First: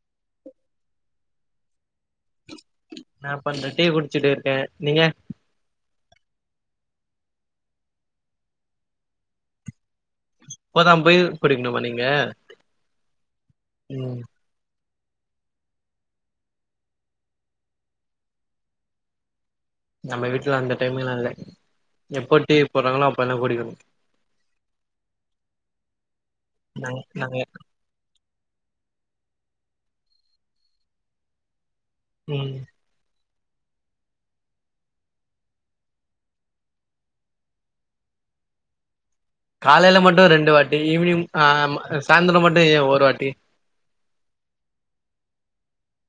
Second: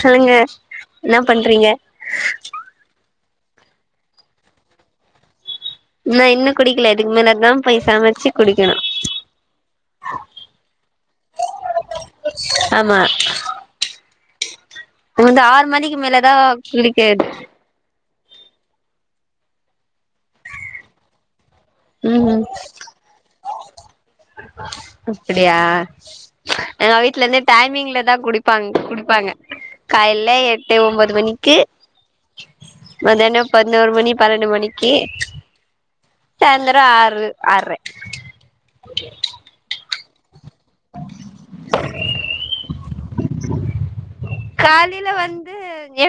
சொல்லுங்க என்ன பண்றீங்க நா இப்ப அந்த டீ குடிச்சுட்டு இருக்கே நீங்க நா இன்னு குடிக்கல இதுக்கு மேலதா போய் சமைச்சு குடிக்கணு இப்போத போய் குடிக்கணுமா நீங்க ஆமா ம் ஒன்ன ஆறு மணிக்கு மேலதா குளிக்கிறது நம்ம வீட்டுல அந்த டைமிங்ல இல்ல எப்ப ம் டீ போடுறாங்களோ அப்ப எல்லா கூடிக்கணு அப்படியா எங்க நாங்க வீட்டுல நாங்க இருந்தே டைமிங்ல தா குடிப்பாங்க குடிப்பாங்க காலல எட்டு ஒன்பது மணிக்கு உம் உடனே பதினோரு மணி பன்னெண்டு மணிக்கு சாயந்திரம் ஆறு ஆறுரை ஓக காலையில மட்டு ரெண் வாட்டி ஈவினிங் ஆ சாயந்திரம் மட்டும் ஒரு வாட்டி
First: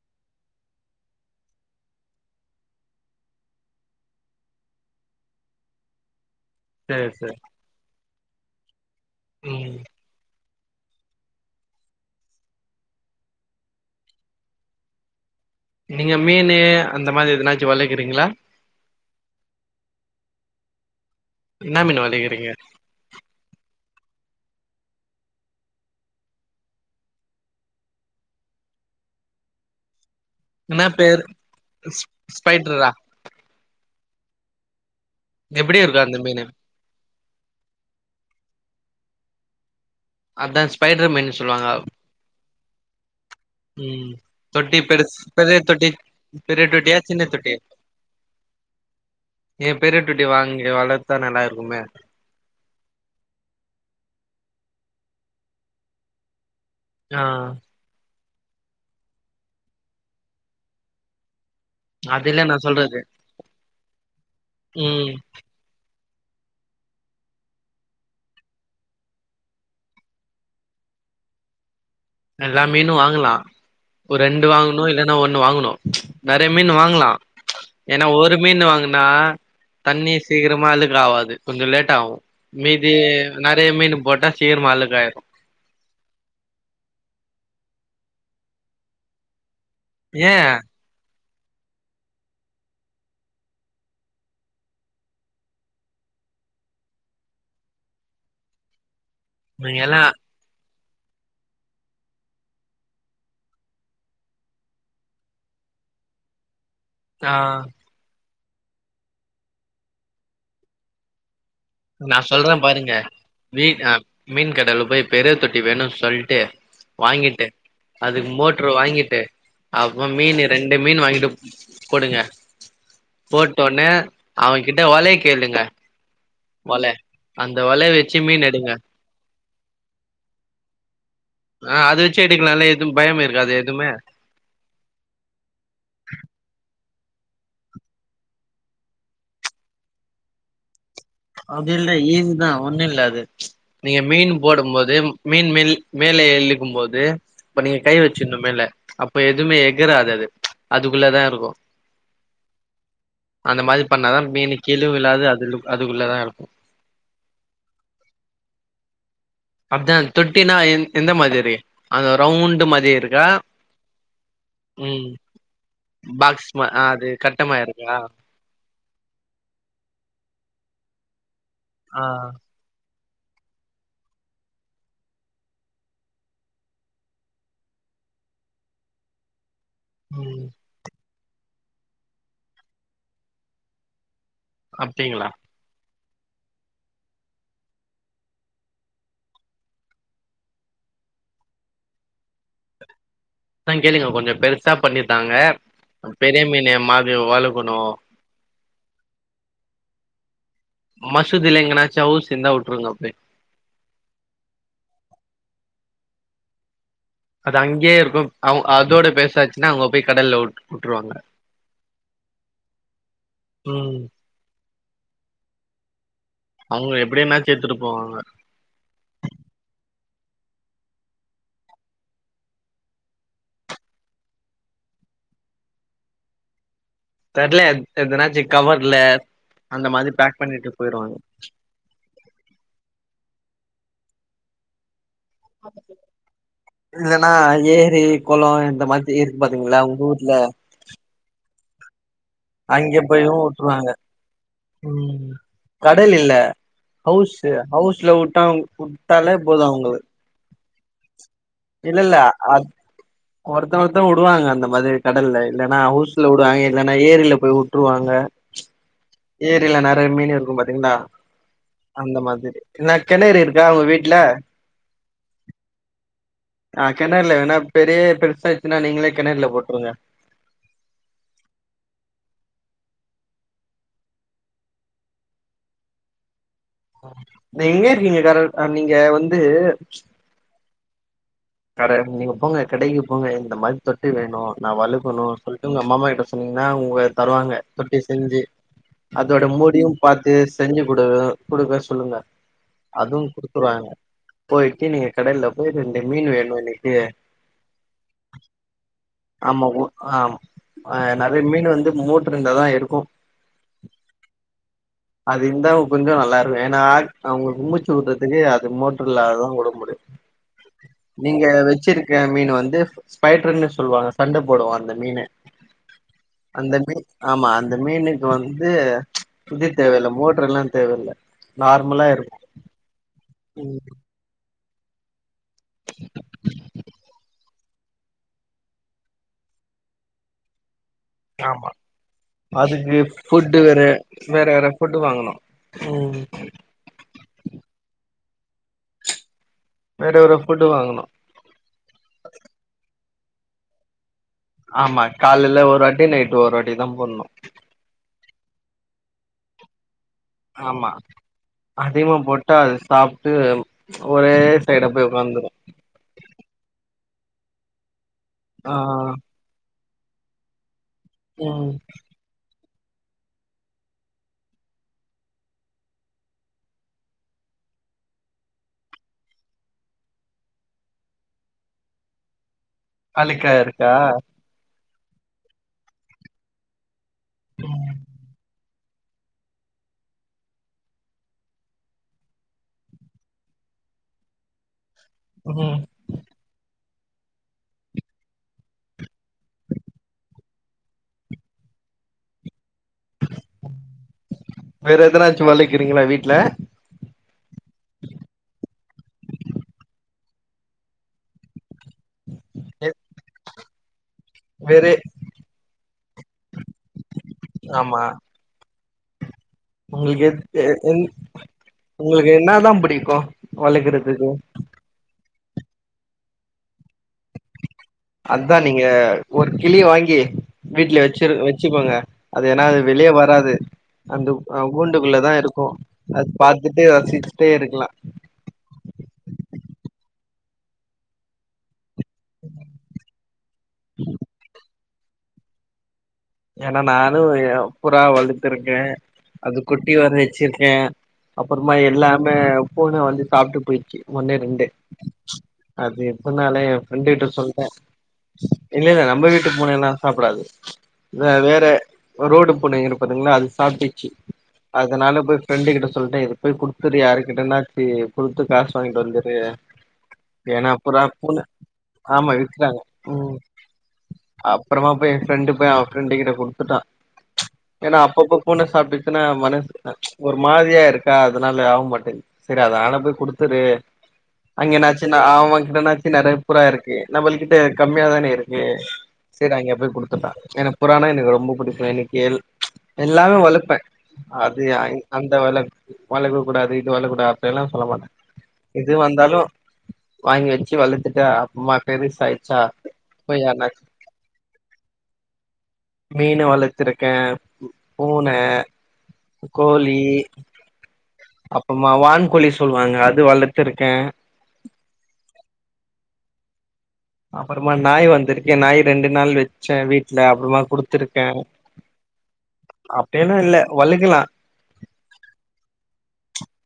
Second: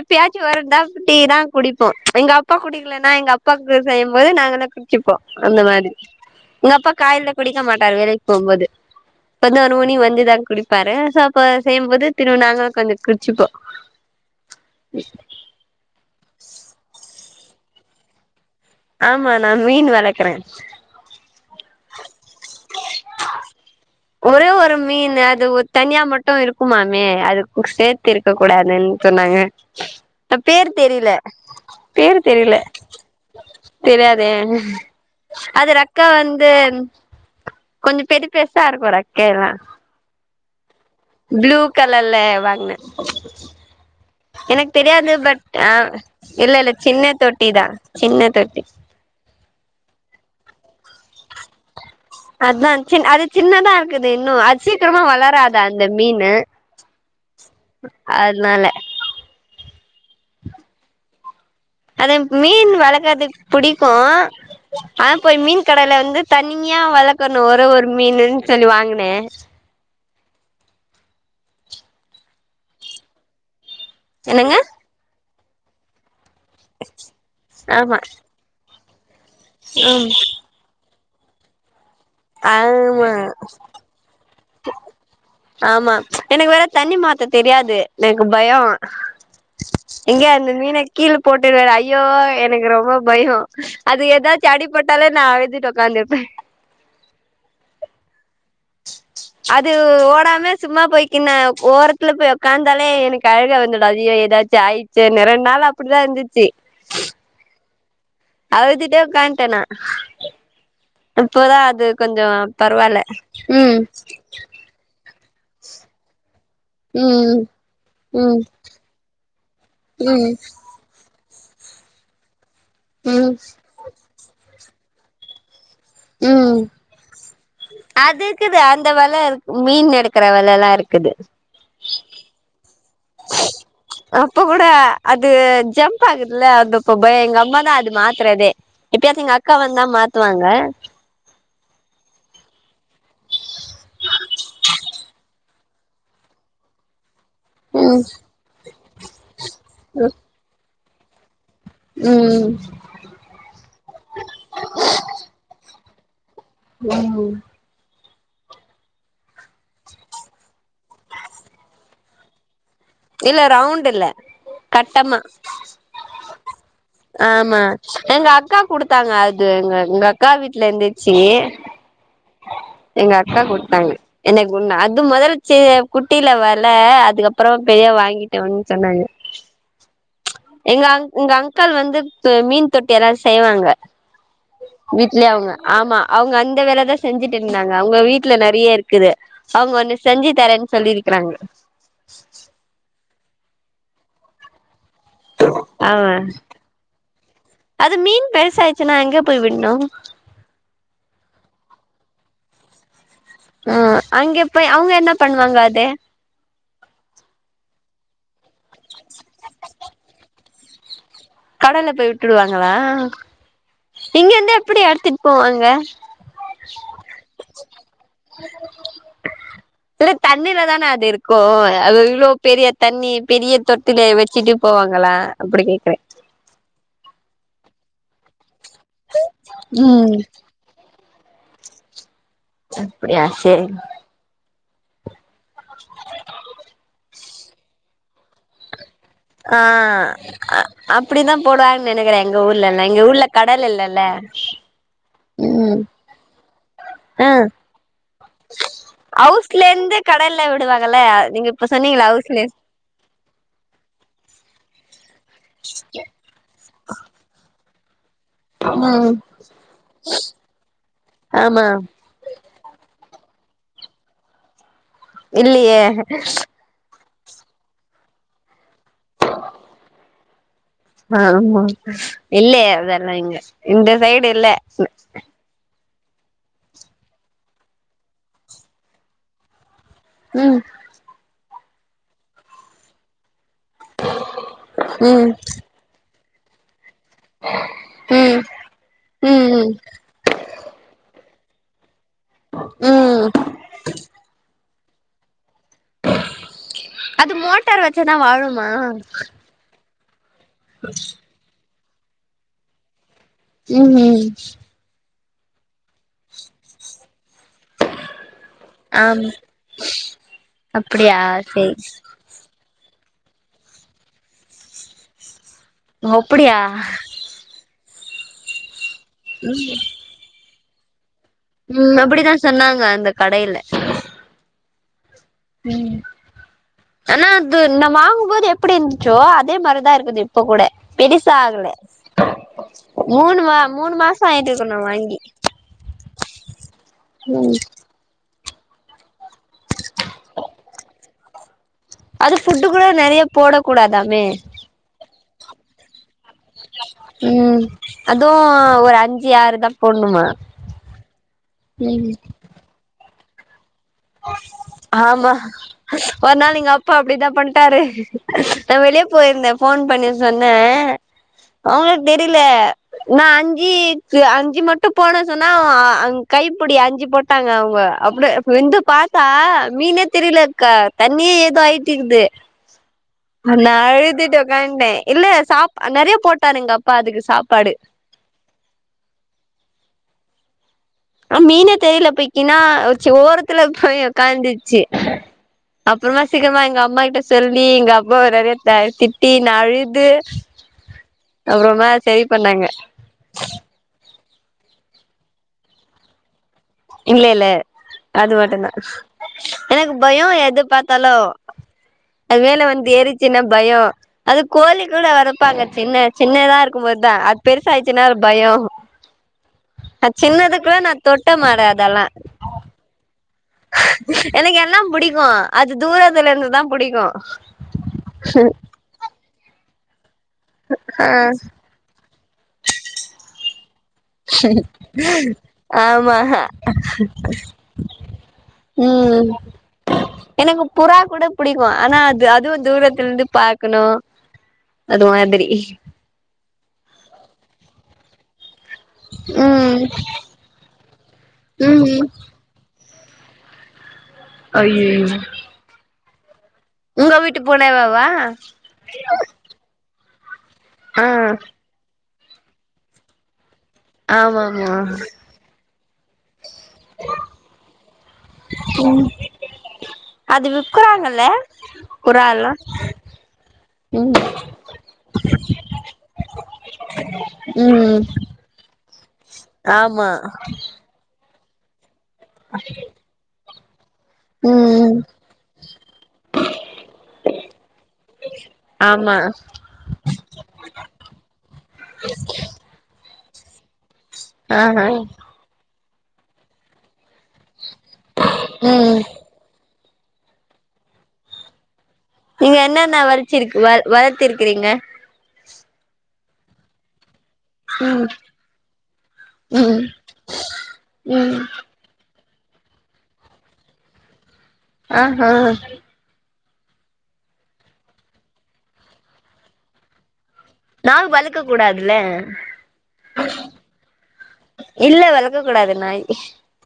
ப்பயாச்சு வந்தாட்டி தா குடிப்போ எங்க அப்பா குடிக்கலன்னா எங்க அப்பாவுக்கு செய்யும்போது நாங்கல்லா குடிச்சிப்போம் அந்த மாரி இங்கப்பா சேரி காலைல சேரி குடிக்க மாட்டாரு வெலைக் ஒன்பது ம் பதினோருமணி மணி வந்த தங்க குடி ப்பாரு சோப்ப செய்யும்போது திரும்வு நாங்களு கொஞ்ச குடிச்சிப்போ நீங்க மீனு அந்த மாதிரி எதனாச்சு வளக்குறீங்களா ஆமா நா மீன் வளக்கறே என்ன மீனு வளக்குறீங்க ஒரே ஒரு மீன் அது தனியா மட்டும் இருக்குமாமே அது சேர்த்து இருக்க கூடாதுன்னு சொன்னாங்க பேர் என்ன தெரியல பேரு ஸ் பேரு தெரியல ஸ்பைட்ரா தெரியாதே அது எப்டி இருக்கு ரக்கா அந்த மீனு வந்து கொஞ்ச பெரி பெருசா இருக்கு ரெக்கல அதா ஸ் ப்ளூ கலர்ல வாங்குனே ம் எனக்கு தொட்டி தெரியாது பெருஸ் பட் பெரிய ஆ தொட்டி ம் இல்ல பெரிய இல்ல தொட்டியா சின்ன தொட்டி தா சின்ன தொட்டி ஏன் பெரிய தொட்டி வாங்கி வளத்தா நல்லா இருக்குமே அதா சின் அது சின்னதா இருக்குது இன்னு அது சீக்கிரமா வளராதா அந்த மீனு ஆ அதனால அது இல்ல நா மீன் சொல்றது வளக்கறதுக்கு புடிக்கு ம் ஆனா போய் மீன் கடைல வந்து தனிமையா வளக்கணு ஒரே ஒரு மீனுன்னு சொல்லி வாங்குனே எல்லா மீனு வாங்கலா ஒரு ரெண்டு என்னங்க வாங்கணு இல்லன்னா ஒன் ன்னு வாங்கணு நெறைய மீன் வாங்கலா ஆமா ஏன்னா ஒரு மீன் வாங்கு நா ம் தண்ணி சீக்கிரமா அழுக் கு ஆவாது கொஞ்ச லேட் ஆகு மீதி ஆமா நெறைய மீன் போட்டா சீக்கிரமா அழுக்காயிரு ஆமா எனக்கு வேற தண்ணி மாத் த தெரியாது எனக்கு பயோ ஏ எங்கயாது அந்த மீன கீழ போட்டுடுவேன்னு ஐயோ எனக்கு ரொம்ப பயோ அது எதாச்சி அடி பட்டாலே நான் அழுதுட்டு உக்காந்துருப்பே அது நீங்க எல்லா ஓடாம சும்மா போய்க்கீன்னா ஓரத்துல போய் ஒக்காந்தாலே எனக்கு அழுக வந்துடு ஐயோ ஏதாச்சு ஆயிட்ச்சேன்னு ரெண்ட் நாளா அப்பிடிதா இருந்துச்சி ஆ அழுதுட்டே உக்காண்ட்டே நா இப்போதா அது நா கொஞ்சோ சொல்றே பாருங்க பரவால்ல வீ ம் அ மீன் கடைல போய் பெரிய தொட்டி வேணுன்னு சொல்ட்டு ம் வாங்கிட்டு அதுக்கு ம் மோட்ரு வாங்கிட்டு அப்புறோ மீனு ரெண்டு மீனு வாங்கிட்டு குடுங்க ம் போட்டொன்னே அவகிட்ட வலய கேளுங்க ம் வல அந்த வலைய வச்சு அது மீன் இக்குது எடுங்க அந்த வல இருக்கு மீன் எடுக்குற வலல்லா இருக்குது ஆ அது வச்சு எடுக்கலால்ல எதுவு பயம் இருக்காது எதுமே அப்ப கூட அது ஜம்ப் ஆகுதுல்ல அந்த ப்பொபே எங்க அம்மாதா அது மாத்துறதே எப்பயாச்சு எங்க அக்கா வந்தா மாத்துவாங்க அது இல்ல ஈஸிதா ஒன்னுல்ல அது நீங்க மீனு போடும்போது மீன் மில் மேல எழுக்கும்போது இப்ப நீங்க கை ம் வெச்சிருனு மேல அப்ப எதுமே எகுறாது அது அதுக்குள்ள தா இருக்கு ம் அந்த மாரி பண்ணாதா மீனு கீழயு விழாது அதுலு அ துக்குள்ளதா இருக்கு ம் அதா தொட்டினா எந் எந்த மாதிரி இருக்கு அந்த ரவுண்டு மாதி இருக்கா இல்ல ரவுண்ட் இல்ல ம் கட்டமா பாக்ஸ் மா அது கட்டமா ஆமா இருக்கா எங்க அக்கா குடுத்தாங்க அது எங்க எங்க அக்கா வீட்லந்து எ ச்சி ஆ எங்க அக்கா குடுத்தாங்க எனக்கொன்னு அது மொதல் செ குட்டில வல அதுக்கப்பறோ பெயா வாங்கிட்டு வந்து சொன்னாங்க ம் எங்க அங் எங்க அங்கள் வந்து து மீன் தொட்டியெலா செய்வாங்க அப்டிங்களா வீட்லயே அவுங்க ஆமா அவுங்க அந்த வேலதா செஞ்சுட்டுருந்தாங்க அவுங்க வீட்ல நெறைய இருக்குது அவுங்க ஒன்னு செஞ்சு தரேன் சொல்லியிருக்குறாங்க ஆ கேளுங்க கொஞ்ச பெருசா பண்ணி தாங்க ஆமா பெரிய மீனு மாரி வளக்கணு ச்சுனா எங்க போய் விட்னு மசூதில எங்கனாச்சு அவுஸ் இருந்தா வுட்ருங்க அப்டே ம் அங்கெப்பொய் அவுங்க என்ன பண்ணுவாங்க அது அது அங்கெயே இருக்கு அவ அதோட பெருசாச்சுனா அவுங்க போய் கடல்லவுட் உட்ருவாங்க கடல்ல போய் உட்டுடுவாங்களா ம் இங்கெந்து எப்பிடி எடுத்துட் போவாங்க [inaudible] அவுங்க எப்படியன்னாச்சு எடுத்துட்டுபோவாங்க இல்ல தண்ணில தான அது இருக்கு அது இவ்ளோ பெரிய தண்ணி பெரிய தொட்டில வச்சுட்டு போவாங்களா அப்புடி கேக்குறே தெர்ல எதுனாச்சி கவர்ல அந்த மாரி ம் பேக் பண்ணிட்டு போயிருவாங்க ஏ ன்னா ஏரி குளோ இந்த மாதிரி இருக்கு ஆ பாத்தீங்களா உங்க ஊர்ல அப்டிதா போடுவான் நெனைக்ரே அங்க போயு விட்ருவாங்க உ ம் கடல் இல்ல ஆ ஹவுஸ் ஹவுஸ்ல விட்டா விட்டாலே போது ஹவுஸ்ல அவங்க இருந்து கடல்ல விடுவாங்கல்ல நீங்க இப்ப சொன்னீங்கள இல்லல்ல ஹவுஸ்ல ஒருத்தே ஒருத்தே உடுவாங்க அந்த மாதிரி கடல்ல இல்லன்னா ஹவுஸ்ல விடுவாங்க இல்லன்னா ஏரில து விட்டுருவாங்க ம் ஏரில நெறையா மீன் இருக்கு பாத்தீங்களா ஆமா அந்த மாதிரி என்ன கெணரு இருக்கா உங்க வீட்டுல இல்லயே கெனர்ல வேனா பெரிய பெருசா னா நீங்களே கிணறுல போட்ருங்க ஆமா இல்லயே அதெல்லா இங்க இந்த சைடு இல்ல எங்க இருக்கீங்க கரக்ட் நீங்க வந்து உ கட நீங்க போங்க கடைக்கு போங்க இந்த மாரி தொட்டி வேணு நா வழக்கணு ம் சொல்லிட்டு உங்க மாமா கிட்ட சொல் ன்னா உங்க தருவாங்க தொட்டி செஞ்சு ம் அதோட ம் ம் மூடியு பாத்து செஞ்சு குடு புடுக்கேஸ் சொல்லுங்க அதுவு ம் குடுத்துருவாங்க போய் நீ நீங்க கடையில போய் ரென்டு அது மோட்டார் வச்சதா வாழுமா ஆமா ஆ நிறையா மீன் வந்து மோட்டருண்டாதா இருக்கு உ உ அது இருந்தா உ கொஞ்சோ நல்லா இருக்கு ஏனா அவங்க கும்மிச்சு உட்றதுக்கு அது மோட்டர் ஆம் இல்லாததா உட முடியு அப்படியா நீங்க சேரி வச்சிருக்க மீன் வந்து ஸ்பைடர்ன்னு சொல்லுவாங்க சண்ட போடுவா அந்த மீனு பொப்படியியா இந்த மீனுக்கு வந்து ம் மோட்டர் எல்லா தேவ இல ம் அப்படித்தா சொன்னாங்க அந்த கடையில ம் ம் ஆனா அது நா வாங்கும்போது எப்படி இருந்துச்சோ அதே மாரிதா இருக்குது இப்ப கூட பெருசா ஆமா ஆகலை அதுக்கு மூணு மா ஃபுட்டு வேற மூணு மாச வேற ஆயிட்டு வேற இருக்கணு ஃபுட்டு வாங்கி வாங்கணு ம் ம் வேற ஒரு ஃபுட்டு வாங்கணு அது ஃபுட்டு கூட நிறைய போடக்க கூடாதாமே ஆமா காலைல ஒரு வாட்டி நட் ஒருராட்டி தா போட்னு அது ஒரு அஞ்சு ஆறு தா போ ஆமா ம் அதிகமா போட்டா அது சாப் [unintelligible] ஆமா ஒரு நாள் நீங்க அப்பா அப்படிதா பண்டாரு ஆ நா வெளியே போயிருந்தே போன் பண்ணி சொன்னே ம் அவங்களுக்கு தெரியல நா அஞ்சுக்கு அஞ்சு மட்டும் போனே சொன்னா கைப்பிடி அஞ்சு போட்டாங்க அவங்க அப்படி வந்து பா்த்தா மீனே தெரியலக்கா தண்ணியே ஏதோ ஆயிட்டக்குது அழுக்கா நா இருக்கா அழுதிட்டுக்கண்டே இல்ல சா நிறைய போட்டாரு எங்க அப்பா அதுக்கு சாப்பாடு ம் மீன தெரியல போய்க்கின்னா அச் ஓரத்துல போய் உகாந்துச்சு ம் அப்புறமா சீக்கிரமா எங்க அம்மா க சொல்லி எங்க அப்பாவ நிறைய திட்டி ந அழுது அப்புறமா சரி பண்ணாங்க வேற எதனாச்சு வழக்குறீங்களா வீட்ல இல்ல இல்ல அது மட்டும்தா எனக்கு பயம் எது பாத்தாலு அது மேல வந்து எரிச்சின்னா பயம் அது கோழி வேற கூட வரப்பாங்க சின்ன சின்னதா இருக் இருக்குபோ தா அது பெருசா ஆமா ஆயிச்சுன்னா பயோ அது உங்களுக்கு எது சின்னது எ கூட நா எ தொட்ட மாட்டே அதெல்லா உங்களுக்கு என்னா தா பிடிக்கு எனக்கு எல்லா புடிக்கு அது தூரத்துலயிருந்தா அதா நீங்க ஒரு கிளிய வாங்கி வீட்ல ஆ வச்சிரு வச்சிப்போங்க அது ஏன்னா அது வெளிய வராது அந்த அ கூண்டுக்குள்ளதா இருக்கு ஆமா அது பாத்துட்டு ரசிச்சுட்டே இருக்கலா ம் எனக்கு புறா கூட புடிக்கு ஆனா அது அதுவும தூரத்துலந்து பாக்கணு அது மாதிரி ஏன்னா நானு எ புறா வளத் த் இருக்கே அது ம் குட்டி வர வச்சிருக்கே அப்புறமா ம் எல்லாமே பூன வந்து சாப்ட்டு போயிச்சி ஓன்னே ரெண்டு ஐயயோ அது சொன்னாலே எ ஃப்ரெண்டு உங்க கிட்ட வீட்டு சொல்லிட்டே பூனைவாவா இல்ல இல்ல நம்ம வீட்டு பூனைல்லா சாப்படாது ஆ த வேறே ஒரோடு பூனை இருப்பதுங்களா அது சாப்பிட்டிச்சி ஆமாமா அதனால போய் பிரெண்டு கிட்ட சொல்ட்டே இருக் போய் குடுத்துரு யாருக்கிட்டனாச்சி குடுத்து காசு வாங்கிட்டு வந்துரு அது ஏன்னா அப்புறோ விக்குறாங்கல்ல பூன ஆமா புறால்லா விக்கறாங்க ம் ம் அப்புறமா பேய் ஏ ஃப்ரெண்டு பேய் ரென்ட் கிட்ட குடுத்துட்டா ஏன்னா ம் அப்பப்ப பூன சாப்பிடுச்சின்னா ஆமா ஒரு மாரியா இருக்கா அதனால ஆவமாட்டே சேரி அது ஆன போய் குடுத் த்துரு அங்க ம் என்னாச்சு அவங்ககிட்டனாச்சி நெறைய புறா இருக்கு நம்ள்கிட்ட கம்மியா தான இருக்கு ஆமா சரி அங்க போய் குடுத்துட்டான் என ஆனா எனக்கு ரொம்ப பிடிக்கும் எனக்கு எல் எல்லாமே வளப்பேன் அது அ ஆஹா அந்த வெல வளக்க கூடாது இது வளக் கூடாது அப்படிலாம் சொல்லமாட்ட எது ம் வந்தாலும் வாங்கி வச்சு வளத்துட்டு அப்புமா நீங்க என்னன்ன வளிச்சிருக்கு வ வளத்திருக்கிறீங்க மீன வளத்துருக்கேன் ம் பூனை ம் கோழி ம் அப்பமா வான் கோழி சொல்லுவாங்க அது வளத்துருக்கேன் ஆஹ அப்பறமா நாய் வந்திருக்கேன் நாய் ரெண்டு நாள் வச்சேன் வீட் நாள்வளக்க கூடாது இல்ல அப்டியெல்லா இல்ல வளக்கலா இல்ல வளக்க கூடாது நாய்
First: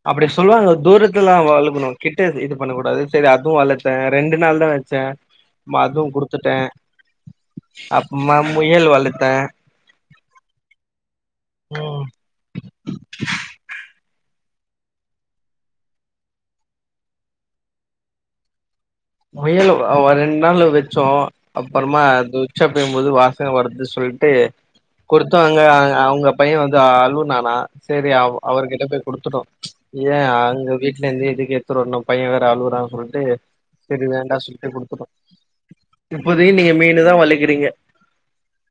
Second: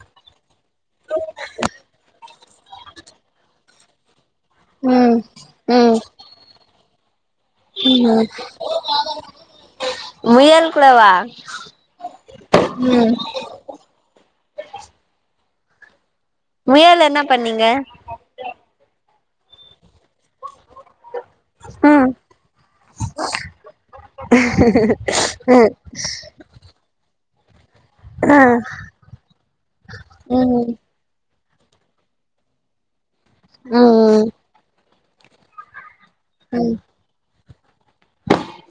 அப்டி சொல்லுவாங்க தூரத்துல்லா வளக்கனும் கிட்ட இது இது பண்ணக்கூடாது சரி அதுவும் வளத்தேன் ரெண்டு நாள் தான் வச்சேன் ம் ம் அப்றமா முயல் வளத்தே முயல் கூடவா ம் ம் முயல என்ன பண்ணீங்க முயலோ ப வ ரெண்டு நாள்ல வச்சோம் அப்பறமா ம் அது உச்சா பெயும்போது வாசன வருது சொல்ட்டு கொடுத்தாங்க ம் அ அவுங்க பையன் வந்து அளுவுனா நா சரி அவ ஆ அவர்கிட்ட போய் குடுத்துட்டோம் ஏன் ம் அங்க வீட்ல இருந்து எதுக்கே ஒருத்தரு வரனும் பையன் வேற அழுவறான் சொல்ட்டு சரி ம் வேண்டா சொல்ட்டு குடுத்துட்டோம் இப்போதிக்கு நீங்க மீனு தா வளக்கிறீங்க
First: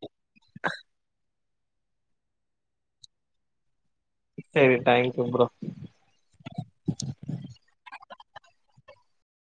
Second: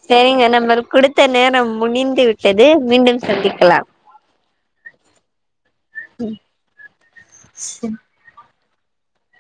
செரிங்க நம்மளுக்கு கொடுத்த நேரம் முடிந்து விட்டது மீண்டும் சந்திக்கலாம் சரி தேங்க்யூ ப்ரோ ம் சரி